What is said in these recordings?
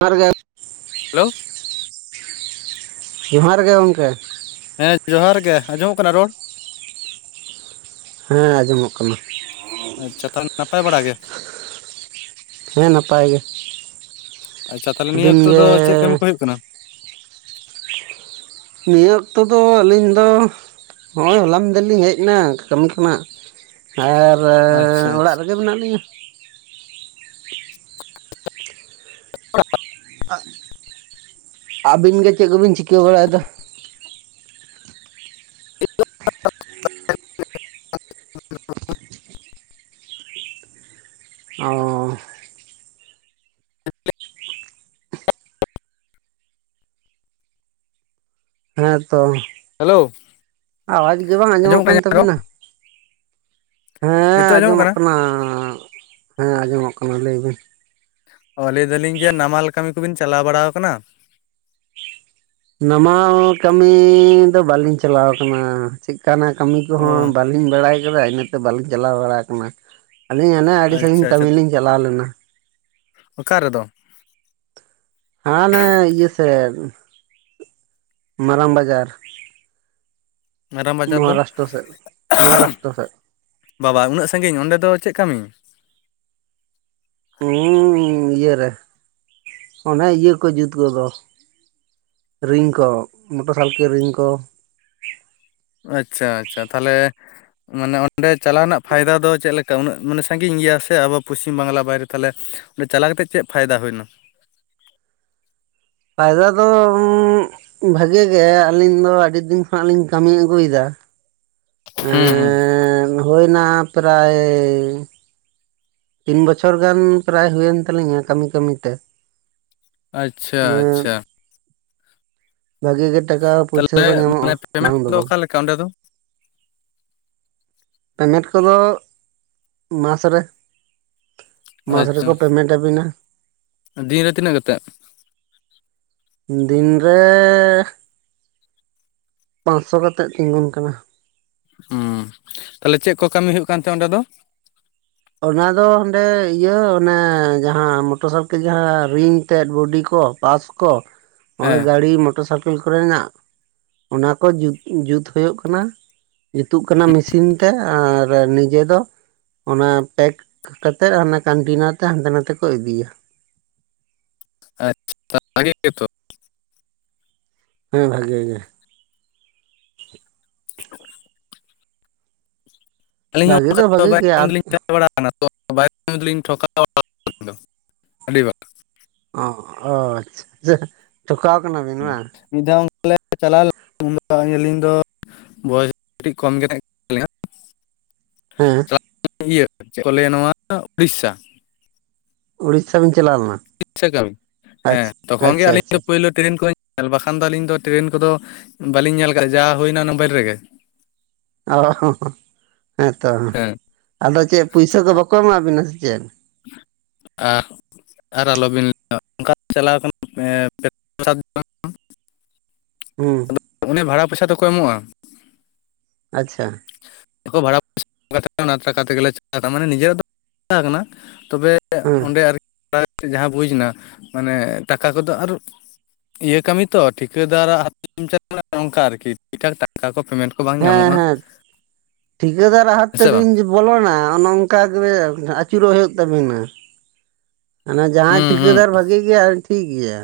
ᱡᱚᱦᱟᱨ ᱜᱮ ᱦᱮᱞᱳ ᱡᱚᱦᱟᱨ ᱜᱮ ᱜᱚᱢᱠᱮ ᱦᱮᱸ ᱡᱚᱦᱟᱨ ᱜᱮ ᱟᱸᱡᱚᱢᱚᱜ ᱠᱟᱱᱟ ᱨᱚᱲ᱾ ᱦᱮᱸ ᱟᱸᱡᱚᱢᱚᱜ ᱠᱟᱱᱟ᱾ ᱟᱪᱪᱷᱟ ᱛᱟᱦᱚᱞᱮ ᱱᱟᱯᱟᱭ ᱵᱟᱲᱟ ᱜᱮ, ᱦᱮᱸ ᱱᱟᱯᱟᱭ ᱜᱮ᱾ ᱟᱪᱪᱷᱟ ᱛᱟᱦᱚᱞᱮ ᱱᱤᱭᱟᱹ ᱟᱹᱵᱤᱱ ᱚᱠᱛᱚ ᱫᱚ ᱜᱮ ᱪᱮᱫ ᱠᱟᱹᱢᱤ ᱠᱚ ᱦᱩᱭᱩᱜ ᱠᱟᱱᱟ᱾ ᱱᱤᱭᱟᱹ ᱚᱠᱛᱚ ᱫᱚ ᱟᱹᱞᱤᱧ ᱫᱚ ᱦᱚᱜᱼᱚᱭ ᱦᱚᱞᱟ ᱢᱟᱫᱷᱮᱨ ᱞᱤᱧ ᱦᱮᱡ ᱮᱱᱟ ᱠᱟᱹᱢᱤ ᱠᱷᱚᱱᱟᱜ ᱟᱨ ᱟᱪᱪᱷᱟ ᱚᱲᱟᱜ ᱟᱪᱪᱷᱟ ᱨᱮᱜᱮ ᱢᱮᱱᱟᱜ ᱞᱤᱧᱟᱹ᱾ [unintelligible] ᱟᱹᱵᱤᱱ ᱜᱮ ᱪᱮᱫ ᱠᱚᱵᱤᱱ ᱪᱤᱠᱟᱹ ᱵᱟᱲᱟᱭᱮᱫᱟ᱾ [unintelligible] ᱚᱻ ᱦᱮᱸᱛᱚ ᱦᱮᱞᱳ ᱟᱣᱟᱡᱽ ᱜᱮ ᱵᱟᱝ ᱟᱸᱡᱚᱢᱚᱜ ᱠᱟᱱᱟ ᱠᱟᱱ ᱤᱧᱟᱹᱜ ᱨᱚᱲ ᱛᱟᱹᱵᱤᱱᱟ᱾ ᱦᱮᱸ ᱟᱸᱡᱚᱢᱚᱜ ᱠᱟᱱᱟ ᱦᱮᱸ ᱟᱸᱡᱚᱢᱚᱜ ᱠᱟᱱᱟ ᱞᱟᱹᱭ ᱵᱤᱱ ᱚ ᱞᱟᱹᱭ ᱫᱟᱹᱞᱤᱧ ᱡᱮ ᱱᱟᱢᱟᱞ ᱠᱟᱹᱢᱤ ᱠᱚᱵᱤᱱ ᱪᱟᱞᱟᱣ ᱵᱟᱲᱟ ᱟᱠᱟᱱᱟ᱾ ᱱᱟᱢᱟᱞ ᱠᱟᱹᱢᱤ ᱫᱚ ᱵᱟᱹᱞᱤᱧ ᱪᱟᱞᱟᱣ ᱟᱠᱟᱱᱟ ᱪᱮᱫᱠᱟᱱᱟᱜ ᱠᱟᱹᱢᱤ ᱠᱚᱦᱚᱸ ᱚ ᱵᱟᱹᱼ ᱵᱟᱹᱞᱤᱧ ᱵᱟᱲᱟᱭ ᱟᱠᱟᱫᱟ ᱤᱱᱟᱹᱛᱮ ᱵᱟᱹᱞᱤᱧ ᱪᱟᱞᱟᱣ ᱵᱟᱲᱟ ᱟᱠᱟᱱᱟ ᱟᱹᱞᱤᱧ ᱦᱟᱱᱮ ᱟᱹᱰᱤ ᱟᱪᱪᱷᱟ ᱥᱟᱺᱜᱤᱧ ᱠᱟᱹᱢᱤ ᱞᱤᱧ ᱪᱟᱞᱟᱣ ᱞᱮᱱᱟ᱾ ᱚᱠᱟᱨᱮ ᱫᱚ ᱦᱟᱱᱮ ᱤᱭᱟᱹ ᱥᱮᱫ ᱢᱟᱨᱟᱝ ᱵᱟᱡᱟᱨ ᱢᱟᱨᱟᱝ ᱵᱟᱡᱟᱨ ᱫᱚ ᱢᱚᱦᱟᱨᱟᱥᱴᱨᱚ ᱥᱮᱫ ᱢᱚᱦᱟᱨᱟᱥᱴᱨᱚ ᱥᱮᱫ ᱵᱟᱵᱟ ᱩᱱᱟᱹᱜ ᱥᱟᱺᱜᱤᱧ ᱚᱸᱰᱮ ᱫᱚ ᱪᱮᱫ ᱠᱟᱹᱢᱤ? ᱦᱩᱸᱻ ᱤᱭᱟᱹᱨᱮ ᱚᱱᱮ ᱤᱭᱟᱹ ᱠᱚ ᱡᱩᱛ ᱠᱚᱫᱚ ᱨᱤᱝ ᱠᱚ ᱢᱚᱴᱚᱨ ᱥᱟᱨᱠᱮᱞ ᱨᱤᱝ ᱠᱚ ᱟᱪᱪᱷᱟ ᱟᱪᱪᱷᱟ ᱛᱟᱦᱚᱞᱮ ᱢᱟᱱᱮ ᱚᱸᱰᱮ ᱪᱟᱞᱟᱣ ᱨᱮᱱᱟᱜ ᱯᱷᱟᱭᱫᱟ ᱫᱚ ᱪᱮᱫ ᱞᱮᱠᱟ ᱩᱱᱟᱹᱜ ᱢᱟᱱᱮ ᱥᱟᱺᱜᱤᱧ ᱜᱮᱭᱟ ᱥᱮ ᱟᱵᱚ ᱯᱚᱥᱪᱤᱢ ᱵᱟᱝᱞᱟ ᱵᱟᱭᱨᱮ ᱛᱟᱦᱚᱞᱮ ᱪᱟᱞᱟᱣ ᱠᱟᱛᱮᱜ ᱪᱮᱫ ᱯᱷᱟᱭᱫᱟ ᱦᱩᱭᱱᱟ᱾ ᱯᱷᱟᱭᱫᱟ ᱫᱚ ᱵᱷᱟᱜᱮ ᱜᱮ ᱟᱹᱞᱤᱧ ᱫᱚ ᱟᱹᱰᱤ. ᱫᱤᱱ ᱠᱷᱚᱱᱟᱜ ᱞᱤᱧ ᱠᱟᱹᱢᱤ ᱟᱹᱜᱩᱭ ᱫᱟ᱾ ᱦᱩᱸ ᱦᱩᱸ ᱮᱸᱜᱻ ᱦᱩᱭᱱᱟ ᱯᱨᱟᱭ ᱛᱤᱱ ᱵᱚᱪᱷᱚᱨ ᱜᱟᱱ ᱯᱨᱟᱭ ᱦᱩᱭᱮᱱ ᱛᱟᱞᱤᱧᱟ ᱠᱟᱹᱢᱤ ᱠᱟᱹᱢᱤ ᱛᱮ ᱟᱪᱪᱷᱟ ᱟᱪᱪᱷᱟ [unintelligible] ᱵᱷᱟᱹᱜᱤ ᱜᱮ ᱴᱟᱠᱟ ᱯᱩᱭᱥᱟ ᱛᱟᱦᱚᱞᱮ ᱠᱚ ᱢᱟᱱᱮ ᱧᱟᱢᱚᱜᱼᱟ ᱯᱮᱢᱮᱱᱴ ᱵᱟᱝ ᱫᱚ ᱠᱚᱫᱚ ᱵᱟᱝ ᱚᱠᱟ ᱚᱸᱰᱮ ᱫᱚ ᱯᱮᱢᱮᱱᱴ ᱠᱚᱫᱚ ᱢᱟᱥᱨᱮ ᱢᱟᱥ ᱨᱮᱠᱚ ᱟᱪᱪᱷᱟ ᱯᱮᱢᱮᱱᱴ ᱟᱹᱵᱤᱱᱟ᱾ ᱫᱤᱱ ᱨᱮ ᱛᱤᱱᱟᱹᱜ ᱠᱟᱛᱮᱜ? ᱫᱤᱱᱨᱮᱻ ᱯᱟᱸᱥᱥᱚ ᱠᱟᱛᱮᱜ ᱛᱤᱸᱜᱩᱱ ᱠᱟᱱᱟ᱾ ᱦᱩᱸᱻ, ᱛᱟᱦᱚᱞᱮ, ᱪᱮᱫ ᱠᱚ ᱠᱟᱹᱢᱤ ᱦᱩᱭᱩᱜ ᱠᱟᱱ ᱛᱟᱦᱮᱸᱱᱟ ᱚᱸᱰᱮ ᱫᱚ? ᱚᱱᱟ ᱫᱚ, ᱦᱟᱸᱰᱮ ᱤᱭᱟᱹ ᱚᱱᱮ ᱡᱟᱦᱟᱸ ᱢᱚᱴᱚᱨ ᱥᱟᱨᱠᱮᱞ ᱡᱟᱦᱟᱸ ᱨᱤᱝ ᱛᱮᱫ ᱵᱚᱰᱤ ᱠᱚ ᱯᱟᱥ ᱠᱚ, ᱦᱮᱸ ᱦᱚᱸᱚᱭ ᱢᱚᱴᱟᱨ ᱥᱟᱨᱠᱮᱞ ᱠᱚᱨᱮᱱᱟᱜ, ᱚᱱᱟ ᱠᱚ ᱡᱩᱛ ᱦᱩᱭᱩᱜ ᱠᱟᱱᱟ ᱾ ᱡᱩᱛᱚᱜ ᱠᱟᱱᱟ ᱢᱮᱥᱤᱱ ᱛᱮ, ᱟᱨ ᱱᱤᱡᱮ ᱫᱚ ᱚᱱᱟ ᱯᱮᱠ ᱠᱟᱛᱮᱫ, ᱚᱱᱟ ᱠᱟᱱᱴᱤᱱᱟᱨ ᱛᱮ ᱦᱟᱱᱛᱮ ᱱᱟᱛᱮ ᱠᱚ ᱤᱫᱤᱭᱟ ᱾ ᱟᱪᱪᱷᱟ [unintelligible] ᱛᱚ ᱵᱷᱟᱜᱮ ᱜᱮ ᱛᱚ ᱾ ᱦᱮᱸ ᱵᱷᱟᱜᱮ ᱜᱮ ᱾ [inaudible] ᱟᱹᱞᱤᱧ ᱦᱚᱸ ᱵᱷᱟᱜᱮ ᱫᱚ ᱚᱱᱠᱟ ᱵᱷᱟᱜᱮ ᱵᱟᱭᱨᱮ ᱜᱮᱭᱟ ᱨ ᱛᱟᱦᱮ ᱠᱟᱱᱟ [unintelligible] ᱛᱟᱦᱮᱸ ᱵᱟᱲᱟ ᱠᱟᱱᱟ ᱛᱚ, ᱵᱟᱦᱮᱨᱮ ᱨᱮᱞᱤᱧ ᱴᱷᱚᱠᱟ ᱵᱟᱲᱟ ᱠᱟᱱᱟ ᱟᱹᱰᱤ ᱵᱟᱨ ᱾ ᱚᱼᱦᱼ ᱚ ᱟᱪᱪᱷᱟ, ᱴᱷᱚᱠᱟᱣ ᱠᱟᱱᱟᱵᱤᱱ ᱦᱩᱸ, ᱵᱟᱝ? ᱢᱤᱫ ᱫᱷᱟᱣ ᱚᱱᱠᱟ ᱞᱮ ᱪᱟᱞᱟᱣ ᱞᱮᱱᱟ ᱩᱱ ᱫᱚ ᱟᱹᱞᱤᱧ ᱫᱚ [unintelligible] ᱵᱚᱭᱮᱥ ᱠᱟᱹᱴᱤᱡ ᱠᱚᱢ ᱜᱮ ᱛᱟᱦᱮ ᱠᱟᱱ ᱛᱟᱹᱞᱤᱧᱟ ᱾ ᱦᱮᱸ ᱤᱭᱟᱹ, ᱪᱮᱫ ᱠᱚ ᱞᱟᱹᱭᱟ ᱱᱚᱣᱟ ᱩᱲᱤᱥᱥᱟ ᱾ ᱩᱲᱤᱥ ᱥᱟ ᱵᱤᱱ ᱪᱟᱞᱟᱣ ᱞᱮᱱᱟ ᱾ ᱩᱲᱤᱥᱥᱟ ᱠᱟᱹᱢᱤ, ᱦᱮᱸ ᱛᱚᱠᱷᱚᱱ ᱜᱮ ᱟᱪᱪᱷᱟ ᱟᱹᱞᱤᱧ ᱟᱪᱪᱷᱟ ᱫᱚ ᱯᱳᱭᱞᱳ ᱴᱨᱮᱱ ᱠᱚᱨᱮ ᱵᱟᱠᱷᱟᱱ ᱫᱚ, ᱟᱹᱞᱤᱧ ᱫᱚ ᱴᱨᱮᱱ ᱠᱚᱫᱚ ᱵᱟᱹᱞᱤᱧ ᱧᱮᱞ ᱠᱟᱜᱼᱟ, ᱡᱟ ᱦᱩᱭᱱᱟ ᱢᱳᱵᱟᱭᱤᱞ ᱨᱮᱜᱮ ᱾ ᱚᱻᱦᱚ-ᱦᱚ ᱦᱮᱸᱛᱚ, ᱦᱮᱸ ᱟᱫᱚ ᱪᱮᱫ ᱯᱩᱭᱥᱟᱹ ᱠᱚ ᱵᱟᱠᱚ ᱮᱢᱟᱵᱤᱱᱟ ᱥᱮ ᱪᱮᱫ? ᱟᱦ, ᱟᱨ ᱟᱞᱚᱵᱤᱱ ᱞᱟᱹ [unintelligible] ᱚᱱᱠᱟ ᱪᱟᱞᱟᱣ ᱠᱟᱱᱟ [unintelligible] ᱦᱩᱸᱻ ᱾ ᱟᱫᱚ ᱚᱱᱮ ᱵᱷᱟᱲᱟ ᱯᱚᱭᱥᱟ ᱫᱚ ᱠᱚᱭ ᱮᱢᱚᱜᱼᱟ? ᱟᱪᱪᱷᱟ, ᱾ ᱵᱷᱟᱲᱟ ᱯ [unintelligible] ᱚᱱᱟ ᱴᱟᱠᱟ ᱛᱮᱜᱮᱞᱮ ᱪᱟᱞᱟᱜ, ᱢᱟᱱᱮ ᱱᱤᱡᱮᱨᱟᱜ [unintelligible] ᱫᱚ ᱪᱟ ᱠᱟᱱᱟ ᱛᱚᱵᱮ ᱦᱮᱸ ᱚᱸᱰᱮ ᱟᱨ [unintelligible] ᱠᱤ ᱠᱟᱛᱮᱫ ᱡᱟᱦᱟᱸ ᱵᱩᱡᱽ ᱮᱱᱟ, ᱢᱟᱱᱮ ᱴᱟᱠᱟ ᱠᱚᱫᱚ ᱟᱨ ᱤᱭᱟᱹ ᱠᱟᱹᱢᱤ ᱛᱚ, ᱴᱷᱤᱠᱟᱹᱫᱟᱨᱟᱜ ᱦᱟᱛ ᱛᱮ ᱪᱟᱜ ᱠᱟᱱᱟ ᱾ ᱱᱚᱝᱠᱟ ᱟᱨᱠᱤ ᱴᱟᱴᱠᱟ ᱠᱚ ᱯᱮᱢᱮᱱᱴ ᱠᱚ ᱵᱟᱝ ᱧᱟᱢᱚᱜᱼᱟ ᱾ ᱴᱷᱤᱠᱟᱹᱫᱟᱨᱟᱜ ᱦᱟᱛ ᱛᱮᱵᱤᱱ ᱵᱚᱞᱚᱱᱟ, ᱚᱱᱮ ᱚᱱᱠᱟ ᱜᱮ ᱟᱹᱪᱩᱨᱚᱜ ᱦᱩᱭᱩᱜ ᱛᱟᱵᱤᱱᱟ ᱾ ᱦᱟᱱᱮ ᱡᱟᱭ ᱦᱩᱸ ᱦᱩᱸ ᱴᱷᱤᱠᱟᱹᱫᱟᱨ ᱵᱷᱟᱹᱜᱤ ᱜᱮᱭᱟ, ᱴᱷᱤᱠ ᱜᱮᱭᱟ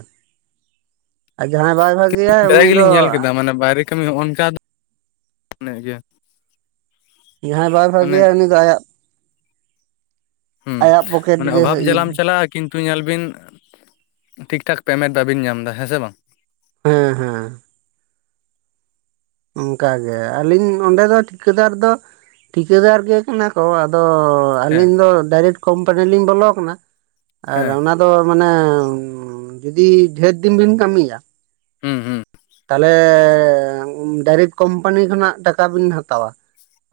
᱾ ᱟᱨ, ᱡᱟᱦᱟᱸᱭ ᱵᱟᱭ ᱵᱷᱟᱹᱜᱮᱟᱭ ᱯᱨᱟᱭ ᱩᱱᱤ ᱫᱚ ᱜᱮᱞᱤᱧ ᱧᱮᱞ ᱠᱮᱫᱟ ᱢᱟᱱᱮ ᱵᱟᱭᱨᱤᱠ ᱠᱟᱹᱢᱤ, ᱚᱱᱠᱟ ᱫᱚ [unintelligible] ᱢᱟᱱᱮ ᱤᱭᱟ, ᱡᱟᱦᱟᱸᱭ ᱵᱟᱭ ᱵᱷᱜᱮᱟᱭ, ᱩᱱᱤ ᱫᱚ ᱟᱭᱟᱜ ᱦᱩᱸ ᱟᱭᱟᱜ ᱯᱚᱠᱮᱴ ᱢᱟᱱᱮ ᱜᱮ ᱚᱵᱷᱟᱵ ᱡᱟᱞᱟᱢ ᱦᱮᱸ ᱪᱟᱞᱟᱜᱼᱟ᱾ ᱠᱤᱱᱛᱩ ᱧᱮᱞ ᱵᱤᱱ, ᱴᱷᱤᱠ ᱴᱷᱟᱠ ᱯᱮᱢᱮᱱᱴ ᱵᱟᱵᱤᱱ ᱧᱟᱢ ᱮᱫᱟ ᱾ ᱦᱮᱸ ᱥᱮ ᱵᱟᱝ? ᱦᱮᱸᱻ ᱦᱮᱸ ᱾ ᱚᱱᱠᱟᱜᱮ, ᱟᱹᱞᱤᱧ ᱚᱸᱰᱮ ᱫᱚ ᱴᱷᱤᱠᱟᱹᱫᱟᱨ ᱫᱚ, ᱴᱷᱤᱠᱟᱹᱫᱟᱨ ᱜᱮ ᱠᱟᱱᱟ ᱠᱚ, ᱟᱫᱚ ᱦᱮᱸ ᱟᱹᱞᱤᱧ ᱫᱚ, ᱰᱟᱭᱨᱮᱠᱴ ᱠᱳᱢᱯᱟᱱᱤ ᱞᱤᱧ ᱵᱚᱞᱚ ᱟᱠᱟᱱᱟ ᱾ ᱟᱨ ᱦᱮᱸ ᱚᱱᱟ ᱫᱚ ᱟᱫᱚ ᱢᱟᱱᱮ, ᱡᱩᱫᱤ ᱰᱷᱮᱨ ᱫᱤᱱ ᱵᱤᱱ ᱠᱟᱹᱢᱤᱭᱟ ᱦᱩᱸ ᱦᱩᱸ ᱾ ᱛᱟᱦᱞᱮ, ᱰᱟᱭᱨᱮᱠᱴ ᱠᱚᱢᱯᱟᱱᱤ ᱠᱷᱚᱱᱟᱜ ᱴᱟᱠᱟ ᱵᱤᱱ ᱦᱟᱛᱟᱣᱟ ᱾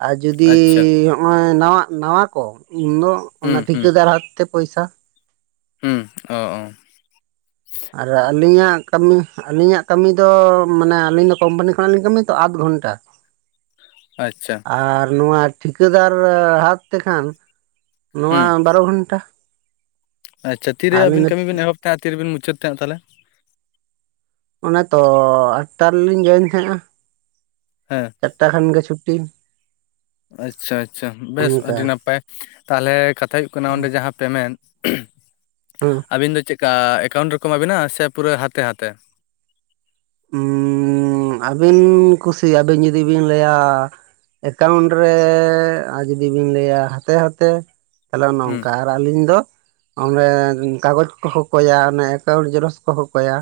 ᱟᱨ ᱡᱩᱫᱤ, ᱟᱪᱪᱷᱟ ᱦᱚᱜ ᱚᱭ ᱱᱟᱣᱟ, ᱱᱟᱣᱟ ᱠᱚ, ᱤᱱᱫᱚ ᱚᱱᱟ ᱦᱩᱸ ᱦᱩᱸ ᱴᱷᱤᱠᱟᱹᱫᱟᱨᱟᱜ ᱛᱮ ᱯᱚᱭᱥᱟ ᱾ ᱦᱩᱸ, ᱚᱼ ᱚ ᱾ ᱟᱨ ᱟᱹᱞᱤᱧᱟᱜ ᱠᱟᱹᱢᱤ, ᱟᱹᱞᱤᱧᱟᱜ ᱠᱟᱹᱢᱤ ᱫᱚ, ᱢᱟᱱᱮ ᱟᱹᱞᱤᱧ ᱫᱚ ᱠᱩᱢᱯᱟᱱᱤ ᱠᱷᱚᱱᱟᱜ ᱞᱤᱧ ᱠᱟᱹᱢᱤ ᱛᱚ, ᱟᱫᱷ ᱜᱷᱚᱱᱴᱟ ᱾ ᱟᱪᱪᱷᱟ ᱾ ᱟᱨ ᱱᱚᱣᱟ ᱴᱷᱤᱠᱟᱹᱫᱟᱨ ᱦᱟᱛᱷ ᱛᱮᱠᱷᱟᱱ ᱱᱚᱣᱟ ᱦᱩᱸ ᱵᱟᱨᱚ ᱜᱷᱚᱱᱴᱟ᱾ ᱟᱪᱪᱷᱟ ᱛᱤᱨᱮ ᱟᱹᱞᱤᱧ ᱟᱵᱤᱱ ᱫᱚ ᱠᱟᱹᱢᱤ ᱵᱤᱱ ᱮᱦᱚᱵᱽ ᱛᱟᱦᱮᱸᱫ ᱟᱨ ᱛᱤᱨᱮᱵᱤᱱ ᱢᱩᱪᱟᱹᱫ ᱛᱟᱦᱮᱸᱫ ᱛᱟᱞᱦᱮ ᱚᱱᱮ ᱛᱚ ᱟᱴᱴᱟ ᱞᱤᱧ ᱡᱚᱭᱮᱱ ᱛᱟᱦᱮᱸ ᱟ᱾ ᱦᱮᱸ ᱪᱟᱨᱴᱟ ᱠᱷᱟᱱ ᱜᱮ ᱪᱷᱩᱴᱤ ᱟᱪᱪᱷᱟ ᱟᱪᱪᱷᱟ ᱵᱮᱥ ᱚᱱᱠᱟ ᱟᱹᱰᱤ ᱱᱟᱯᱟᱭ ᱛᱟᱞᱦᱮ ᱠᱟᱛᱷᱟ ᱦᱩᱭᱩᱜ ᱠᱟᱱᱟ ᱦᱮᱸ ᱚᱸᱰᱮ ᱡᱟᱦᱟᱸ ᱯᱮᱢᱮᱱᱴ ᱟᱵᱤᱱ ᱫᱚ ᱪᱮᱜᱠᱟ ᱮᱠᱟᱣᱩᱱᱴ ᱨᱮᱠᱚ ᱮᱢᱟᱵᱤᱱᱟ ᱥᱮ ᱯᱩᱨᱟᱹ ᱦᱟᱛᱮ ᱦᱟᱛᱮ ᱩᱸ ᱟᱹᱵᱤᱱ ᱠᱩᱥᱤ ᱟᱹᱵᱤᱱ ᱡᱩᱫᱤ ᱵᱤᱱ ᱞᱟᱹᱭᱟ ᱮᱠᱟᱣᱩᱱᱴ ᱨᱮ ᱟᱨ ᱡᱩᱫᱤ ᱵᱤᱱ ᱞᱟᱹᱭᱟ ᱦᱟᱛᱮ ᱦᱟᱛᱮ ᱛᱟᱦᱚᱞᱮ ᱚᱱᱮ ᱦᱩᱸ ᱚᱝᱠᱟ ᱟᱹᱞᱤᱧ ᱫᱚ ᱚᱸᱰᱮ ᱠᱟᱜᱚᱡᱽ ᱠᱚ ᱦᱚᱠᱚᱭᱟ ᱚᱱᱮ ᱮᱠᱟᱣᱩᱱᱴ ᱡᱮᱨᱚᱠᱥ ᱠᱚ ᱠᱚᱠᱚᱭᱟ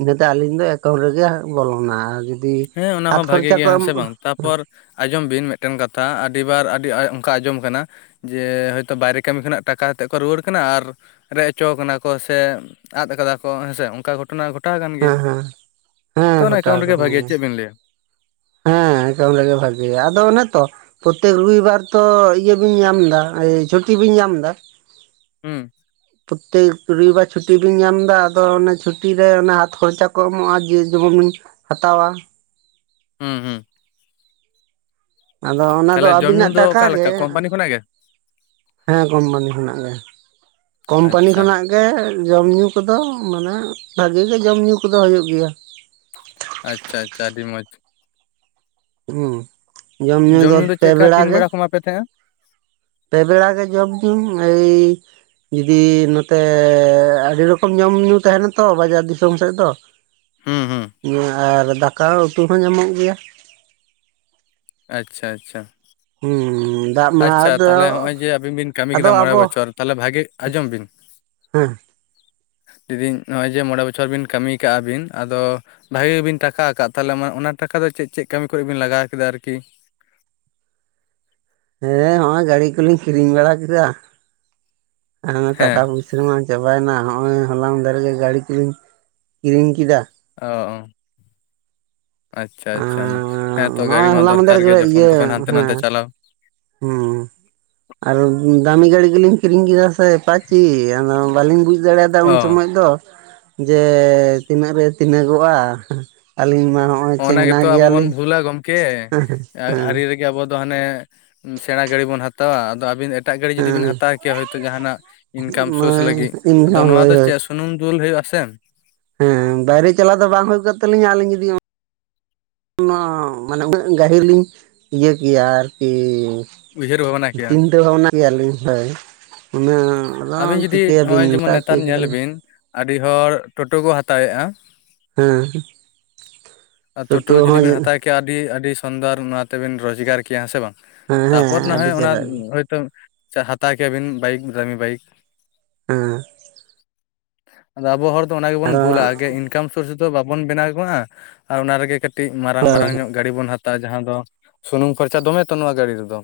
ᱤᱱᱟᱹᱛᱮ ᱟᱹᱞᱤᱧ ᱫᱚ ᱮ ᱛᱚᱵᱮ ᱡᱮᱭ ᱵᱚᱞᱚᱱᱟ ᱡᱩᱫᱤ ᱦᱮᱸ ᱚᱱᱟ ᱦᱟᱛᱷ ᱦᱚᱸ ᱵᱷᱟᱜᱮ ᱠᱷᱚᱨᱪᱟ ᱠᱚ ᱜᱮᱭᱟ ᱦᱮᱸ ᱥᱮ ᱮᱢᱚᱜᱼᱟ᱾ ᱵᱟᱝ ᱛᱟᱯᱚᱨ ᱟᱸᱡᱚᱢ ᱵᱤᱱ ᱢᱤᱜᱴᱮᱱ ᱠᱟᱛᱷᱟ ᱟᱹᱰᱤᱵᱟᱨ ᱟᱹᱰᱤ ᱚᱱᱠᱟ ᱟᱸᱡᱚᱢ ᱠᱟᱱᱟ ᱡᱮ ᱦᱚᱭᱛᱳ ᱵᱟᱭᱨᱮ ᱠᱟᱹᱢᱤ ᱠᱷᱚᱱᱟᱜ ᱴᱟᱠᱟᱠᱟᱛᱮᱫ ᱠᱚ ᱨᱩᱣᱟᱹᱲ ᱠᱟᱱᱟ ᱟᱨ ᱨᱮᱡᱽ ᱦᱚᱪᱚ ᱠᱟᱱᱟ ᱠᱚ ᱥᱮ ᱟᱫ ᱠᱟᱫᱟ ᱠᱚ ᱦᱮᱸᱥᱮ ᱚᱱᱠᱟ ᱜᱷᱚᱴ ᱜᱷᱚᱴᱚᱱᱟ ᱜᱷᱚᱴᱟᱣ ᱟᱠᱟᱱ ᱜᱮᱭᱟ ᱦᱮᱸ ᱦᱮᱸ ᱛᱚ ᱦᱮᱸ ᱚᱱᱟ ᱜᱷᱚᱴᱟᱣ ᱮᱠᱟᱣᱩᱱᱴ ᱨᱮᱜᱮ ᱟᱠᱟᱱ ᱵᱷᱟᱜᱮ ᱜᱮᱭᱟ ᱪᱮᱫ ᱵᱤᱱ ᱞᱟᱹᱭᱟ ᱦᱮᱸ ᱮᱠᱟᱣᱩᱱᱴ ᱨᱮᱜᱮ ᱵᱷᱟᱹᱜᱮᱭᱟ ᱟᱫᱚ ᱚᱱᱮ ᱛᱚ ᱯᱨᱚᱛᱮᱠ ᱨᱩᱭᱵᱟᱨ ᱛᱚ ᱤᱭᱟᱹ ᱵᱤᱱ ᱧᱟᱢ ᱫᱟ ᱪᱷᱩᱴᱤ ᱵᱤᱱ ᱧᱟᱢ ᱫᱟ ᱦᱩᱸ ᱯᱨᱚᱛᱮᱠ ᱨᱩᱭᱵᱟᱨ ᱪᱷᱩᱴᱤ ᱵᱤᱱ ᱧᱟᱢ ᱫᱟ ᱟᱫᱚ ᱚᱱᱟ ᱪᱷᱩᱴᱤ ᱨᱮ ᱦᱟᱛᱷ ᱠᱷᱚᱨᱪᱟ ᱠᱚ ᱮᱢᱚᱜᱼᱟ ᱡᱮ ᱡᱮ ᱡᱮᱡᱚᱱᱵᱤ ᱦᱟᱛᱟᱣᱟ ᱦᱩᱸ ᱦᱩᱸ ᱟᱫᱚ ᱚᱱᱟ ᱫᱚ ᱛᱟᱦᱚᱞᱮ ᱡᱚᱢ ᱧᱩ ᱟᱹᱵᱤᱱᱟᱜ ᱫᱚ ᱴᱟᱠᱟ ᱚᱠᱟ ᱜᱮ ᱞᱮᱠᱟ ᱠᱳᱢᱯᱟᱱᱤ ᱠᱷᱚᱱᱟᱜ ᱜᱮ ᱦᱮᱸ ᱠᱚᱢᱯᱟᱱᱤ ᱠᱷᱚᱱᱟᱜ ᱜᱮ ᱠᱩᱢᱯᱟᱱᱤ ᱟᱪᱪᱷᱟ ᱠᱷᱚᱱᱟᱜ ᱜᱮ ᱡᱚᱢ ᱧᱩ ᱠᱚᱫᱚ ᱢᱟᱱᱮ ᱵᱷᱟᱜᱮ ᱜᱮ ᱡᱚᱢ ᱧᱩᱩ ᱠᱚᱫᱚ ᱦᱩᱭᱩᱜ ᱜᱮᱭᱟ᱾ ᱟᱪᱪᱷᱟ ᱟᱪᱪᱷᱟ ᱟᱹᱰᱤ ᱢᱚᱡᱽ᱾ ᱦᱩᱸ ᱡᱚᱢ ᱧᱩ ᱫᱚ ᱯᱮ ᱵᱮᱲᱟ ᱜᱮ [unintelligible] ᱯᱮ ᱵᱮᱲᱟ ᱜᱮ ᱡᱚᱢ ᱧᱩ ᱮᱭ ᱡᱩᱫᱤ ᱱᱚᱛᱮ ᱟᱹᱰᱤ ᱨᱚᱠᱚᱢ ᱡᱚᱢᱼᱧᱩ ᱛᱟᱦᱮᱱᱟ ᱛᱚ ᱵᱟᱡᱟᱨ ᱫᱤᱥᱚᱢ ᱥᱮᱫ ᱫᱚ ᱦᱩᱸ ᱦᱩᱸ ᱟᱨ ᱫᱟᱠᱟ ᱩᱛᱩ ᱦᱚᱸ ᱧᱟᱢᱚᱜ ᱜᱮᱭᱟ ᱟᱪᱪᱷᱟ ᱟᱪᱪᱷᱟ ᱦᱩᱸ ᱦᱩ ᱟᱪᱪᱷᱟ ᱛᱟᱦᱚᱞᱮ ᱦᱚᱸᱜᱼᱚᱭ ᱡᱮ ᱟᱵᱤᱱ ᱵᱤᱱ ᱠᱟᱹᱢᱤ ᱟᱫᱚ ᱠᱮᱫᱟ ᱢᱚᱬᱮ ᱟᱵᱚ ᱵᱚᱪᱷᱚᱨ ᱛᱟᱦᱚᱞᱮ ᱵᱷᱟᱜᱮ ᱟᱸᱡᱚᱢ ᱵᱤᱱ ᱦᱮᱸ ᱞᱤᱫᱤᱧ ᱱᱚᱜᱼᱚᱭ ᱡᱮ ᱢᱚᱬᱮ ᱵᱚᱪᱷᱚᱨ ᱵᱤᱱ ᱠᱟᱹᱢᱤ ᱠᱟᱜᱼᱟ ᱵᱤᱱ ᱟᱫᱚ ᱵᱷᱟᱹᱜᱤ ᱜᱮᱵᱤᱱ ᱴᱟᱠᱟ ᱠᱟᱜᱼᱟ ᱛᱟᱞᱦᱮ ᱢᱟ ᱚᱱᱟ ᱴᱟᱠᱟ ᱫᱚ ᱪᱮᱫ ᱪᱮᱫ ᱠᱟᱹᱢᱤ ᱠᱚᱨᱮ ᱵᱤᱱ ᱞᱟᱜᱟᱣ ᱠᱮᱫᱟ ᱟᱨᱠᱤ? ᱦᱮᱸ ᱱᱚᱜᱼᱚᱭ ᱜᱟᱰᱤ ᱠᱚᱞᱤᱧ ᱠᱤᱨᱤᱧ ᱵᱟᱲᱟ ᱠᱮᱫᱟ ᱦᱮ ᱴᱟᱠᱟ ᱦᱮᱸ ᱯᱚᱭ [unintelligible] ᱪᱟᱵᱟᱭᱮᱱᱟ ᱦᱚᱜᱼᱚᱭ ᱦᱚᱞᱟ ᱢᱟᱫᱷᱮᱨ ᱜᱮ ᱜᱟᱹᱲᱤ ᱠᱚᱞᱤᱧ ᱠᱤᱨᱤᱧ ᱠᱮᱫᱟ᱾ ᱚ ᱚ ᱟᱪᱪᱷᱟ ᱟᱪᱪᱷᱟ ᱟᱨ ᱦᱮᱸ ᱛᱚ ᱱᱚᱜᱼᱚᱭ ᱜᱟᱹᱲᱤ ᱢᱟ ᱦᱚᱞᱟ ᱢᱟᱫᱷᱮᱨ ᱫᱚᱠᱟᱨ ᱜᱮ ᱜᱮᱭᱟ ᱡᱚᱠᱷᱚᱱ ᱤᱭᱟᱹ ᱛᱚᱠᱷᱚᱱ ᱦᱟᱱᱛᱮ ᱱᱟᱛᱮ ᱦᱮᱸ ᱪᱟᱞᱟᱣ ᱦᱩᱸ ᱟᱨ ᱫᱟᱢᱤ ᱜᱟᱹᱲᱤ ᱜᱮᱞᱤᱧ ᱠᱤᱨᱤᱧ ᱠᱮᱫᱟ ᱥᱮ ᱮᱯᱟᱪᱤ ᱟᱫᱚ ᱵᱟᱹᱞᱤᱧ ᱵᱩᱡᱽ ᱫᱟᱲᱮᱭᱟᱫᱟ ᱩᱱ ᱚ ᱥᱚᱢᱚᱭ ᱫᱚ ᱡᱮ ᱛᱤᱱᱟᱹᱜ ᱨᱮ ᱛᱤᱱᱟᱹᱜᱚᱜᱼᱟ ᱟᱹᱞᱤᱧ ᱢᱟ ᱦᱚᱸᱜᱼᱚᱭ ᱦᱚᱸᱜᱼᱱᱟ ᱪᱮᱝᱱᱟ ᱜᱮᱛᱚ ᱟᱵᱚ ᱵᱚᱱ ᱜᱮᱭᱟᱞᱤᱧ ᱵᱷᱩᱞᱟ ᱜᱚᱝᱠᱮ ᱦᱮᱸ ᱦᱮᱸ ᱟᱨᱤ ᱨᱮ ᱟᱵᱚ ᱫᱚ ᱦᱟᱱᱮ ᱥᱮᱬᱟ ᱜᱟᱹᱰᱤ ᱵᱚᱱ ᱦᱟᱛᱟᱣᱟ ᱟᱫᱚ ᱟᱹᱵᱤᱱ ᱮ ᱮᱴᱟᱜ ᱜᱟᱹᱰᱤ ᱡᱩᱫᱤ ᱦᱮᱸ ᱵᱤᱱ ᱦᱟᱛᱟᱣ ᱠᱮᱭᱟ ᱡᱟᱦᱟᱱᱟᱜ ᱤᱱᱠᱟᱢ ᱥᱳᱨᱥ ᱞᱟᱹᱜᱤᱫ ᱟᱫᱚ ᱱᱚᱣᱟ ᱦᱳᱭ ᱫᱚ ᱦᱳᱭ ᱪᱮᱫ ᱥᱚ ᱥᱩᱱᱩᱢ ᱫᱩᱞ ᱦᱩᱭᱩᱜᱼᱟ ᱥᱮ ᱦᱮᱸ ᱵᱟᱭᱨᱮ ᱪᱟᱞᱟᱣ ᱫᱚ ᱵᱟᱝ ᱦᱩᱭ ᱠᱚᱜ ᱛᱟᱹᱞᱤᱧᱟ ᱟᱹᱞᱤᱧ ᱡᱩᱫᱤ ᱚᱱᱟ ᱢᱟᱱᱮ ᱩᱱᱟᱹᱜ ᱜᱟᱹᱦᱤᱨ ᱞᱤᱧ ᱤᱭᱟᱹ ᱠᱮᱭᱟ ᱟᱨᱠᱤ ᱩᱭᱦᱟᱹᱨ ᱵᱷᱟᱵᱽᱱᱟ ᱠᱮᱭᱟ ᱪᱤᱱᱛᱟᱹ ᱵᱷᱟᱵᱽᱱᱟ ᱠᱮᱭᱟᱞᱤᱧ ᱦᱳᱭ᱾ ᱩᱱᱟᱹᱜ ᱟᱫᱚ ᱟᱹᱵᱤᱱ ᱡᱩᱫᱤ ᱪᱤᱠᱟᱹᱭᱟᱵᱤᱱ ᱱᱚᱜᱼᱚᱭ ᱢᱮᱛᱟ ᱡᱮᱢᱚᱱ ᱠᱚ ᱱᱮᱛᱟᱨ ᱧᱮᱞ ᱠᱟᱱᱟᱞᱤᱧ [unintelligible] ᱵᱤᱱ ᱟᱹᱰᱤ ᱦᱚᱲ ᱴᱳᱴᱳ ᱠᱚ ᱦᱟᱛᱟᱣᱮᱜᱼᱟ᱾ ᱦᱮᱸ ᱟᱨ ᱴᱳᱴᱳ ᱡᱩᱫᱤ ᱵᱮᱱ ᱦᱟᱛᱟᱭ, ᱟᱹᱰᱤ ᱟᱹᱰᱤ ᱥᱚᱱᱫᱚᱨ ᱱᱚᱣᱟ ᱛᱮᱵᱮᱱ ᱨᱳᱡᱽᱜᱟᱨ ᱠᱮᱭᱟ, ᱦᱮᱸ ᱥᱮ ᱵᱟᱝ? ᱦᱮᱸ ᱛᱟᱯᱚᱨ ᱦᱮᱸ ᱟᱹᱰᱤ ᱱᱟᱦᱚᱭ ᱚᱱᱟ ᱪᱮᱦᱨᱟ ᱜᱮ ᱦᱟᱛᱟᱣ ᱠᱮᱭᱟᱵᱤᱱ ᱵᱟᱭᱤᱠ ᱫᱟᱢᱤ ᱵᱟᱭᱤᱠ᱾ ᱦᱮᱸ᱾ ᱟᱫᱚ ᱟᱵᱚ ᱦᱚᱲ ᱫᱚ ᱚᱱᱟ ᱜᱮᱵᱚᱱ ᱟᱫᱚ ᱵᱷᱩᱞᱟ, ᱟᱜᱮ ᱤᱱᱠᱟᱢ ᱥᱳᱨᱥ ᱫᱚ ᱵᱟᱵᱚᱱ ᱵᱮᱱᱟᱣ ᱠᱚᱜᱼᱟ᱾ ᱟᱨ ᱚᱱᱟ ᱨᱮᱜᱮ ᱠᱟᱹᱴᱤᱡ ᱢᱟᱨᱟᱝ ᱢᱟᱨᱟᱝ ᱦᱳᱭ ᱧᱚᱜ ᱜᱟᱹᱰᱤ ᱵᱚᱱ ᱦᱟᱛᱟᱣᱟ, ᱡᱟᱦᱟᱸ ᱫᱚ ᱥᱩᱱᱩᱢ ᱠᱷᱚᱨᱪᱟ ᱫᱚᱢᱮ ᱛᱚ ᱱᱚᱣᱟ ᱜᱟᱹᱰᱤ ᱨᱮᱫᱚ?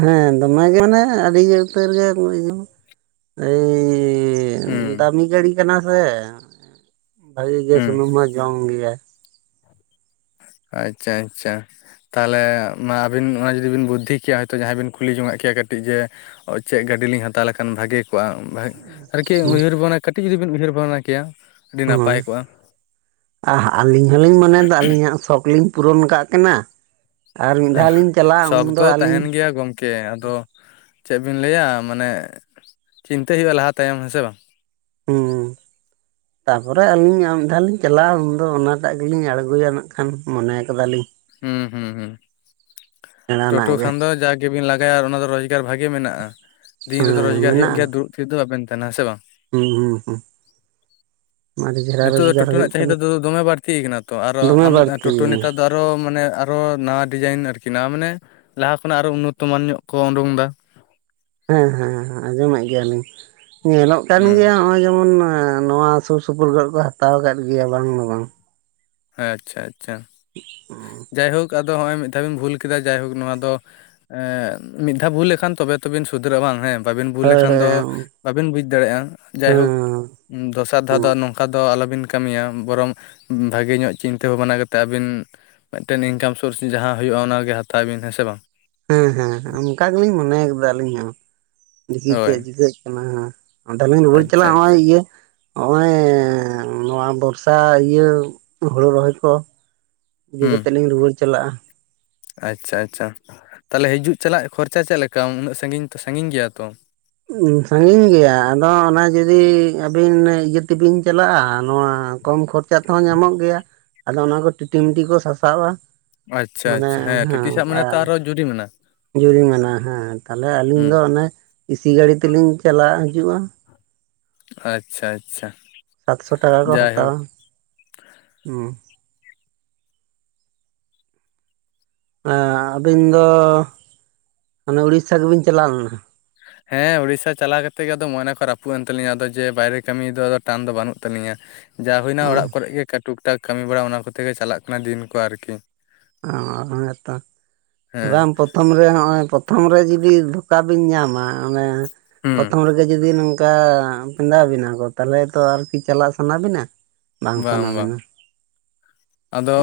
ᱦᱮᱸ ᱫᱚᱢᱮ ᱜᱮ ᱢᱟᱱᱮ ᱟᱹᱰᱤ ᱜᱮ ᱩᱛᱟᱹᱨ ᱜᱮ ᱮᱭᱼᱼ ᱦᱩᱸ ᱫᱟᱢᱤ ᱜᱟᱹᱲᱤ ᱠᱟᱱᱟ ᱥᱮ ᱵᱷᱟᱹᱜᱤ ᱜᱮ ᱦᱩᱸ ᱥᱩᱱᱩᱢ ᱦᱚᱸᱭ ᱡᱚᱢ ᱜᱮᱭᱟᱭ᱾ ᱟᱪᱪᱷᱟ ᱟᱪᱪᱷᱟ᱾ ᱛᱟᱦᱚᱞᱮ ᱢᱟ ᱟᱹᱵᱤᱱ ᱚᱱᱟ ᱡᱩᱫᱤ ᱵᱤᱱ ᱵᱩᱫᱽᱫᱷᱤ ᱠᱮᱭᱟ, ᱦᱚᱭᱛᱳ ᱡᱟᱦᱟᱸᱭ ᱵᱤᱱ ᱠᱩᱞᱤ ᱡᱚᱝ ᱟᱜ ᱠᱮᱭᱟ ᱠᱟᱹᱴᱤᱡ ᱡᱮ ᱪᱮᱜ ᱜᱟᱹᱰᱤ ᱞᱤᱧ ᱦᱟᱛᱟᱣ ᱞᱮᱠᱷᱟᱱ ᱵᱷᱟᱹᱜᱤ ᱠᱚᱜᱼᱟ? ᱟᱨᱠᱤ ᱩᱭᱦᱟᱹᱨ ᱵᱟᱲᱟ, ᱠᱟᱹᱴᱤᱡ ᱡᱩᱫᱤ ᱵᱤᱱ ᱩᱭᱦᱟᱹᱨ ᱵᱷᱟᱵᱽᱱᱟ ᱠᱮᱭᱟ᱾ ᱟᱹᱰᱤ ᱱᱟᱯᱟᱭ ᱠᱚᱜᱼᱟ ᱟᱦ ᱟᱹᱞᱤᱧ ᱫᱚᱞᱤᱧ ᱢᱚᱱᱮᱭᱮᱫᱟ ᱟᱹᱞᱤᱧᱟᱜ ᱥᱚᱠ ᱞᱤᱧ ᱯᱩᱨᱚᱱ ᱟᱠᱟᱫ ᱠᱟᱱᱟ ᱟᱨ ᱢᱤᱫ ᱫᱷᱟᱣ ᱞᱤᱧ ᱪᱟᱞᱟᱜᱼᱟ, ᱩᱱ ᱫᱚ ᱟᱹᱞᱤᱧ ᱠᱮ ᱟᱫᱚ ᱪᱮᱫ ᱵᱤᱱ ᱞᱟᱹᱭᱟ, ᱢᱟᱱᱮ ᱪᱤᱱᱛᱟᱹᱭ ᱦᱩᱭᱩᱜᱼᱟ ᱞᱟᱦᱟ ᱛᱟᱭᱚᱢ ᱦᱮᱸ ᱥᱮ ᱵᱟᱝ? ᱦᱩᱸ᱾ ᱛᱟᱯᱚᱨᱮ ᱟᱹᱞᱤᱧ ᱟᱨ ᱢᱤᱫ ᱫᱷᱟᱣ ᱞᱤᱧ ᱪᱟᱞᱟᱜᱼᱟ, ᱩᱱ ᱫᱚ ᱚᱱᱟ ᱴᱟᱜ ᱜᱮ ᱞᱤᱧ ᱟᱲᱜᱳᱭᱟ ᱱᱟᱜ ᱠᱷᱟᱱ ᱢᱚᱱᱮ ᱠᱟᱫᱟᱞᱤᱧ᱾ ᱦᱩᱸ ᱦᱩᱸ ᱦᱩᱸ ᱴᱳᱴᱳ ᱥᱮᱬᱟᱱᱟᱜ ᱜᱮ ᱠᱷᱟᱱ ᱫᱚ ᱡᱟᱠ ᱜᱮ ᱵᱤᱱ ᱞᱟᱜᱟᱭᱟ ᱟᱨ ᱚᱱᱟ ᱫᱚ ᱨᱚᱡᱽᱜᱟᱨ ᱵᱷᱟᱜᱮ ᱢᱮᱱᱟᱜᱼᱟ, ᱫᱤᱱ ᱨᱮᱫᱚ ᱦᱮᱸ ᱨᱚᱡᱽᱜᱟᱨ ᱦᱩᱭᱩᱜ ᱜᱮᱭᱟ, ᱢᱮᱱᱟᱜᱼᱟ ᱫᱩᱲᱩᱵ ᱛᱤ ᱫᱚ ᱵᱟᱵᱮᱱ ᱛᱟᱦᱮᱱᱟ ᱦᱮᱸ ᱥᱮ ᱵᱟᱝ? ᱦᱩᱸ ᱦᱩᱸ ᱦᱩᱸ᱾ ᱟᱹᱰᱤ ᱪᱮᱦᱨᱟ ᱱᱤᱛᱚᱜ ᱫᱚ ᱨᱳᱡᱽᱜᱟᱨ ᱴᱳᱴᱳ ᱦᱩᱭᱩᱜ ᱨᱮᱱᱟᱜ ᱪᱟᱦᱤᱫᱟ ᱠᱟᱱᱟ ᱫᱚ ᱫᱚᱢᱮ ᱵᱟᱹᱲᱛᱤ ᱟᱠᱟᱱᱟ ᱛᱚ, ᱟᱨᱚ ᱫᱚᱢᱮ ᱟᱢ ᱴᱳᱴᱳ ᱵᱟᱹᱲᱛᱤᱭᱮᱱᱟ ᱱᱮᱛᱟᱨ ᱫᱚ ᱟᱨᱼᱼ ᱟᱨᱚ ᱢᱟᱱᱮ ᱟᱨᱚ ᱱᱟᱣᱟ ᱰᱤᱡᱟᱭᱤᱱ ᱟᱨᱠᱤ, ᱱᱟᱣᱟ ᱢᱟᱱᱮ ᱞᱟᱦᱟ ᱠᱷᱚᱱᱟᱜ ᱟᱨᱚ ᱩᱱᱱᱚᱛᱚᱢᱟᱱ ᱧᱚᱜ ᱠᱚ ᱩᱰᱩᱝ ᱫᱟ᱾ ᱦᱮᱸ ᱦᱮᱸ ᱦᱮᱸ, ᱟᱸᱡᱚᱢᱮᱫ ᱜᱮᱭᱟᱞᱤᱧ, ᱧᱮᱞᱚᱜ ᱠᱟᱱ ᱜᱮᱭᱟ ᱦᱩᱸ ᱱᱚᱜᱼᱚᱭ ᱡᱮᱢᱚᱱ, ᱱᱚᱣᱟ ᱥᱩᱨ ᱥᱩᱯᱩᱨ ᱠᱚᱨᱮᱜ ᱠᱚ ᱦᱟᱛᱟᱣ ᱠᱟᱫ ᱜᱮᱭᱟ, ᱵᱟᱝ ᱫᱚ ᱵᱟᱝ᱾ ᱟᱪᱪᱷᱟ ᱟᱪᱪᱷᱟ᱾ [inaudible] ᱡᱟᱭᱦᱳᱠ, ᱟᱫᱚ ᱦᱚᱸᱜᱼᱚᱭ ᱢᱤᱫ ᱫᱷᱟᱣ ᱵᱤᱱ ᱵᱷᱩᱞ ᱠᱮᱫᱟ, ᱡᱟᱭᱦᱳᱠ ᱱᱚᱣᱟ ᱫᱚ ᱮᱸ ᱢᱤᱫ ᱫᱷᱟᱣ ᱵᱷᱩᱞ ᱞᱮᱠᱷᱟᱱ ᱛᱚᱵᱮ ᱛᱚᱵᱤᱱ ᱥᱩᱫᱷᱨᱟᱹᱜᱼᱟ, ᱵᱟᱝ ᱦᱮᱸ᱾ ᱵᱟᱹᱵᱤᱱ ᱵᱩᱡᱞ ᱦᱳᱭ ᱞᱮᱠᱷᱟᱱ ᱦᱳᱭ ᱫᱚ ᱦᱮᱸ ᱵᱟᱹᱵᱤᱱ ᱵᱩᱡ ᱫᱟᱲᱮᱭᱟᱜᱼᱟ᱾ ᱡᱟᱭᱦᱳᱠ ᱫᱚᱥᱟᱨ ᱫᱷᱟᱣ ᱫᱚ ᱟᱨ ᱱᱚᱝᱠᱟ ᱫᱚ ᱟᱞᱚ ᱵᱤᱱ ᱠᱟᱹᱢᱤᱭᱟ᱾ ᱵᱚᱨᱚᱝ ᱵᱷᱟᱹᱜᱮ ᱧᱚᱜ ᱪᱤᱱᱛᱟᱹ ᱵᱷᱟᱵᱽᱱᱟ ᱠᱟᱛᱮᱫ ᱟᱹᱵᱤᱱ ᱢᱮᱫᱴᱮᱱ ᱤᱱᱠᱟᱢ ᱥᱳᱨᱥ ᱡᱟᱦᱟᱸ ᱦᱩᱭᱩᱜᱼᱟ, ᱚᱱᱟ ᱜᱮ ᱦᱟᱛᱟᱣ ᱵᱤᱱ᱾ ᱦᱮᱸ ᱥᱮ ᱵᱟᱝ? ᱦᱮᱸ ᱦᱮᱸ ᱦᱮᱸ, ᱚᱱᱠᱟ ᱜᱮᱞᱤᱧ ᱢᱚᱱᱮ ᱟᱠᱟᱫᱟ ᱟᱹᱞᱤᱧ ᱦᱚᱸ, ᱫᱤᱠᱷᱤ ᱪᱮᱫ ᱦᱳᱭ ᱪᱤᱠᱟᱹᱜ ᱠᱟᱱᱟ ᱦᱟᱸᱜ᱾ ᱦᱟᱸᱰᱮ ᱞᱤᱧ ᱨᱩᱭᱟᱹᱲ ᱟᱪᱪᱷᱟ ᱪᱟᱞᱟᱜᱼᱟ, ᱱᱚᱜᱼᱚᱭ ᱟᱪᱪᱷᱟ ᱤᱭᱟᱹ ᱦᱚᱸᱜ-ᱚᱭ ᱱᱚᱣᱟ ᱵᱚᱨᱥᱟ ᱤᱭᱟᱹ ᱦᱳᱲᱳ ᱨᱚᱦᱚᱭ ᱠᱚᱼᱼ ᱤᱭᱟᱹ ᱦᱩᱸ ᱠᱟᱛᱮᱫ ᱞᱤᱧ ᱨᱩᱣᱟᱹᱲ ᱪᱟᱞᱟᱜᱼᱟ᱾ ᱟᱪᱪᱷᱟ ᱟᱪᱪᱷᱟ, ᱛᱟᱦᱚᱞᱮ ᱦᱤᱡᱩᱜ ᱪᱟᱞᱟᱜ ᱠᱷᱚᱨᱪᱟ ᱪᱮᱫ ᱞᱮᱠᱟ ᱩᱱᱟᱹᱜ ᱥᱟᱺᱜᱤᱧ ᱛᱚ ᱥᱟᱺᱜᱤᱧ ᱜᱮᱭᱟ ᱛᱚ᱾ ᱥᱟᱺᱜᱤᱧ ᱜᱮᱭᱟ ᱟᱫᱚ ᱚᱱᱟ ᱡᱩᱫᱤ ᱟᱹᱵᱤᱱ ᱤᱭᱟᱹ ᱛᱮᱵᱤᱱ ᱪᱟᱞᱟᱜᱼᱟ, ᱱᱚᱣᱟ ᱠᱚᱢ ᱠᱷᱚᱨ ᱪᱟ ᱛᱮ ᱦᱚᱸ ᱧᱟᱢᱚᱜ ᱜᱮᱭᱟ ᱟᱫᱚ ᱚᱱᱟ ᱠᱚ ᱴᱤ ᱴᱤ ᱢᱤ ᱴᱤ ᱠᱚ ᱥᱟᱥᱟᱵᱼᱟ᱾ ᱟᱪᱪᱷᱟ ᱟᱪᱪᱷᱟ, ᱦᱮᱸ ᱴᱤ ᱴᱤ ᱥᱟᱵ ᱢᱟᱱᱮ ᱛᱚ ᱟᱨ ᱦᱚᱸ ᱡᱩᱨᱤᱢᱟᱱᱟ᱾ ᱡᱩᱨᱤᱢᱟᱱᱟ ᱦᱮᱸ ᱛᱟᱦᱚᱞᱮ ᱟᱹᱞᱤᱧ ᱫᱚ ᱚᱱᱮ ᱤᱥᱤ ᱜᱟᱹᱲᱤ ᱛᱮᱞᱤᱧ ᱪᱟᱞᱟᱜ ᱦᱤᱡᱩᱜᱼᱟ᱾ ᱟᱪᱪᱷᱟ ᱟᱪᱪᱷᱟ᱾ ᱥᱟᱛᱥᱚ ᱴᱟᱠᱟ ᱠᱚ ᱡᱟᱭᱦᱳᱠ ᱦᱟᱛᱟᱣᱟ ᱦᱮᱸ᱾ ᱟ ᱟᱹᱵᱤᱱ ᱫᱚ ᱚᱱᱮ ᱩᱲᱤᱥᱥᱟ ᱜᱮ ᱵᱤᱱ ᱪᱟᱞᱟᱣ ᱞᱮᱱᱟ? ᱦᱮᱸ ᱩᱲᱤᱥᱥᱟ ᱪᱟᱞᱟᱣ ᱠᱟᱛᱮᱜ ᱜᱮ ᱟᱫᱚ ᱢᱚᱱᱮ ᱠᱚ ᱨᱟᱹᱯᱩᱫ ᱮᱱ ᱛᱟᱹᱞᱤᱧᱟ, ᱟᱫᱚ ᱡᱮ ᱵᱟᱭᱨᱮ ᱠᱟᱹᱢᱤ ᱫᱚ ᱟᱫᱚ ᱴᱟᱱ ᱫᱚ ᱵᱟᱹᱱᱩᱜ ᱛᱟᱹᱞᱤᱧᱟ᱾ ᱡᱟ ᱦᱩᱭᱱᱟ ᱦᱮᱸ ᱚᱲᱟᱜ ᱠᱚᱨᱮ ᱜᱮ ᱚᱠᱟ ᱴᱩᱠ-ᱴᱟᱠ ᱠᱟᱹᱢᱤ ᱵᱟᱲᱟ ᱚᱱᱟ ᱠᱚᱛᱮ ᱜᱮ ᱪᱟᱞᱟᱜ ᱠᱟᱱᱟ ᱫᱤᱱ ᱠᱚ ᱟᱨᱠᱤ᱾ ᱚᱸᱻ ᱦᱮᱸ ᱛᱚ, ᱦᱮᱸ ᱵᱟᱝ ᱯᱚ ᱛᱷᱚᱢ ᱨᱮ ᱦᱚᱸᱜ-ᱚᱭ ᱯᱨᱚᱛᱷᱚᱢ ᱨᱮ ᱡᱩᱫᱤ ᱫᱷᱳᱠᱟ ᱵᱤᱱ ᱧᱟᱢᱟ ᱚᱱᱮ ᱦᱩᱸ ᱯᱨᱚᱛᱦᱚᱢ ᱨᱮᱜᱮ ᱜᱮ ᱡᱩᱫᱤ ᱱᱚᱝᱠᱟ ᱯᱮᱸᱫᱟᱣ ᱵᱤᱱᱟ ᱠᱚ, ᱛᱟᱦᱚᱞᱮ ᱛᱚ ᱟᱨᱠᱤ ᱪᱟᱞᱟᱜ ᱥᱟᱱᱟ ᱵᱤᱱᱟ? ᱵᱟᱝ ᱥᱟᱱᱟ ᱵᱮᱱᱟ᱾ ᱟᱫᱚ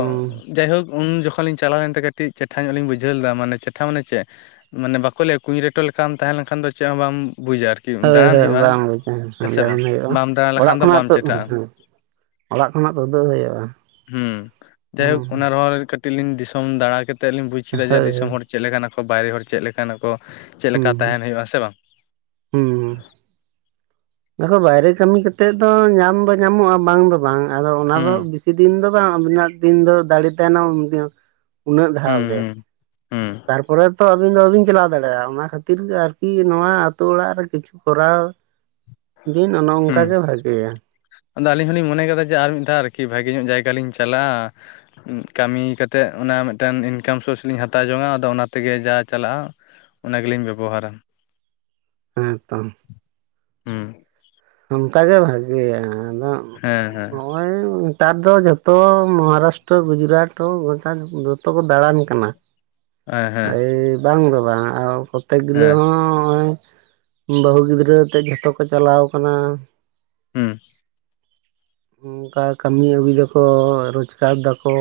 ᱡᱟᱭᱦᱳᱠ, ᱩᱱ ᱡᱚᱠᱷᱚᱱ ᱞᱤᱧ ᱪᱟᱞᱟᱣ ᱞᱮᱱᱛᱮ ᱠᱟᱹᱴᱤᱡᱽ ᱪᱮᱴᱷᱟ ᱧᱚᱜ ᱞᱤᱧ ᱵᱩᱡᱷᱟᱹᱣ ᱞᱮᱫᱟ ᱢᱟᱱᱮ ᱪᱮᱴᱷᱟ ᱢᱟᱱᱮ ᱪᱮᱫ ᱢᱟᱱᱮ ᱵᱟᱠᱚ ᱞᱟᱹᱭᱟ ᱠᱩᱧ ᱨᱮᱴᱚ ᱞᱮᱠᱟᱢ ᱛᱟᱦᱮᱸ ᱞᱮᱱ ᱠᱷᱟᱱ ᱫᱚ ᱪᱮᱫ ᱦᱚᱸ ᱵᱟᱢ ᱵᱩᱡᱟ ᱟᱨ ᱦᱳᱭ ᱦᱳᱭ ᱵᱟᱢ ᱵᱩᱪᱟ ᱵᱟᱢ ᱫᱟᱬᱟ [unintelligible] ᱚᱲᱟᱜ ᱞᱮᱠᱷᱟᱱ ᱫᱚ ᱠᱷᱚᱱᱟᱜ ᱵᱟᱢ ᱛᱩᱫᱽ ᱪᱮᱴᱷᱟᱜᱼᱟ ᱚᱲᱟᱜ ᱠᱷᱚᱱᱟᱜ ᱛᱩᱫᱩᱜ ᱦᱩᱭᱩᱜᱼᱟ᱾ ᱦᱩᱸ, ᱦᱩᱸ ᱡᱟᱭᱦᱳᱠ ᱚᱱᱟ ᱨᱚᱦᱚᱸ ᱠᱟᱹᱴᱤᱡᱽ ᱞᱤᱧ ᱫᱤᱥᱚᱢ ᱫᱟᱲᱟ ᱠᱟᱛᱮᱫ ᱞᱤᱧ ᱵᱩᱡᱽ ᱠᱮᱫᱟ ᱡᱮ ᱦᱳᱭ ᱦᱳᱭ ᱫᱤᱥᱚᱢ ᱦᱚᱲ ᱪᱮᱫ ᱞᱮᱠᱟᱱᱟ ᱠᱚ ᱵᱟᱭᱨᱮ ᱦᱚᱲ ᱪᱮᱫ ᱞᱮᱠᱱᱟ ᱠᱚ, ᱪᱮᱫ ᱦᱩᱸ ᱞᱮᱠᱟ ᱦᱩᱸ ᱛᱟᱦᱮᱱ ᱦᱩᱭᱩᱜᱼᱟ ᱥᱮ ᱵᱟᱝ? ᱦᱩᱸ [unintelligible] ᱵᱟᱭᱨᱮ ᱠᱟᱹᱢᱤ ᱠᱟᱛᱮᱫ ᱫᱚ ᱧᱟᱢ ᱫᱚ ᱧᱟᱢᱚᱜᱼᱟ, ᱵᱟᱝ ᱫᱚ ᱵᱟᱝ ᱟᱫᱚ ᱚᱱᱟ ᱦᱩᱸ ᱫᱚ ᱵᱤᱥ ᱵᱤᱥᱤ ᱫᱤᱱ ᱫᱚ ᱵᱟᱝ [unintelligible] ᱫᱤᱱ ᱫᱟᱲᱮ ᱛᱟᱦᱮᱱᱟ ᱩᱱ-ᱩᱱᱟᱹᱜ ᱫᱷᱟᱣ ᱜᱮ᱾ ᱦᱮᱸ ᱛᱟᱨᱯᱚᱨᱮ ᱛᱚ ᱟᱵᱤᱱ ᱫᱚ ᱵᱟᱹᱵᱤᱱ ᱪᱟᱞᱟᱣ ᱫᱟᱲᱮᱭᱟᱜᱼᱟ, ᱚᱱᱟ ᱠᱷᱟᱹᱛᱤᱨ ᱜᱮ ᱟᱨᱠᱤ ᱱᱚᱣᱟ ᱟᱹᱛᱩ ᱚᱲᱟᱜ ᱨᱮ ᱠᱤᱪᱷᱩ ᱠᱚᱨᱟᱣ ᱵᱤᱱ ᱚᱱᱮ ᱚᱝᱠᱟ ᱦᱩᱸ ᱜᱮ ᱵᱷᱟᱜᱮᱭᱟ᱾ ᱟᱫᱚ ᱟᱹᱞᱤᱧ ᱦᱚᱸᱞᱤᱧ ᱢᱚᱱᱮ ᱠᱟᱫᱟ ᱡᱮ, ᱟᱨ ᱢᱤᱫ ᱫᱷᱟᱣ ᱟᱨᱠᱤ ᱵᱷᱟᱹᱜᱮ ᱧᱚᱜ ᱡᱟᱭᱜᱟ ᱞᱤᱧ ᱪᱟᱞᱟᱜᱼᱟ ᱠᱟᱹᱢᱤ ᱠᱟᱛᱮᱫ ᱚᱱᱟ ᱢᱤᱫᱴᱮᱱ ᱤᱱᱠᱟᱢ ᱥᱳᱨᱥ ᱞᱤᱧ ᱦᱟᱛᱟᱣ ᱡᱚᱝ-ᱟ, ᱟᱫᱚ ᱚᱱᱟ ᱛᱮᱜᱮ ᱡᱟ ᱪᱟᱞᱟᱜᱼᱟ ᱚᱱᱟ ᱜᱮᱞᱤᱧ ᱵᱮᱵᱚᱦᱟᱨᱟ᱾ ᱦᱮᱸ ᱛᱚ᱾ ᱦᱩᱸ ᱚᱱᱠᱟ ᱜᱮ ᱵᱷᱟᱜᱮᱭᱟ ᱟᱫᱚ ᱦᱮᱸ ᱦᱮᱸ ᱦᱚᱭ ᱱᱮᱛᱟᱨ ᱫᱚ ᱡᱚᱛᱚ ᱢᱚᱦᱟᱨᱟᱥᱴᱚ ᱜᱩᱡᱽᱨᱟᱴ ᱦᱚᱸ ᱜᱚᱴᱟ ᱡᱷᱚᱛᱚ ᱠᱚ ᱫᱟᱬᱟᱱ ᱠᱟᱱᱟ᱾ ᱦᱮᱸ ᱦᱮᱸ ᱮᱭ ᱵᱟᱝ ᱫᱚ ᱵᱟᱝ ᱠᱚᱛᱮᱠ ᱜᱩᱞᱟᱹ ᱦᱮᱸ ᱦᱚᱸ ᱦᱚᱸᱜᱼᱚᱭ ᱵᱟᱹᱦᱩ ᱜᱤᱫᱽᱨᱟᱹ ᱟᱛᱮᱫ ᱡᱷᱚᱛᱚ ᱠᱚ ᱪᱟᱞᱟᱣ ᱠᱟᱱᱟ᱾ ᱦᱩᱸ ᱚᱱᱠᱟ ᱠᱟᱹᱢᱤ ᱟᱹᱜᱩᱭ ᱫᱟᱠᱚ ᱨᱚᱡᱽᱠᱟᱨ ᱫᱟᱠᱚ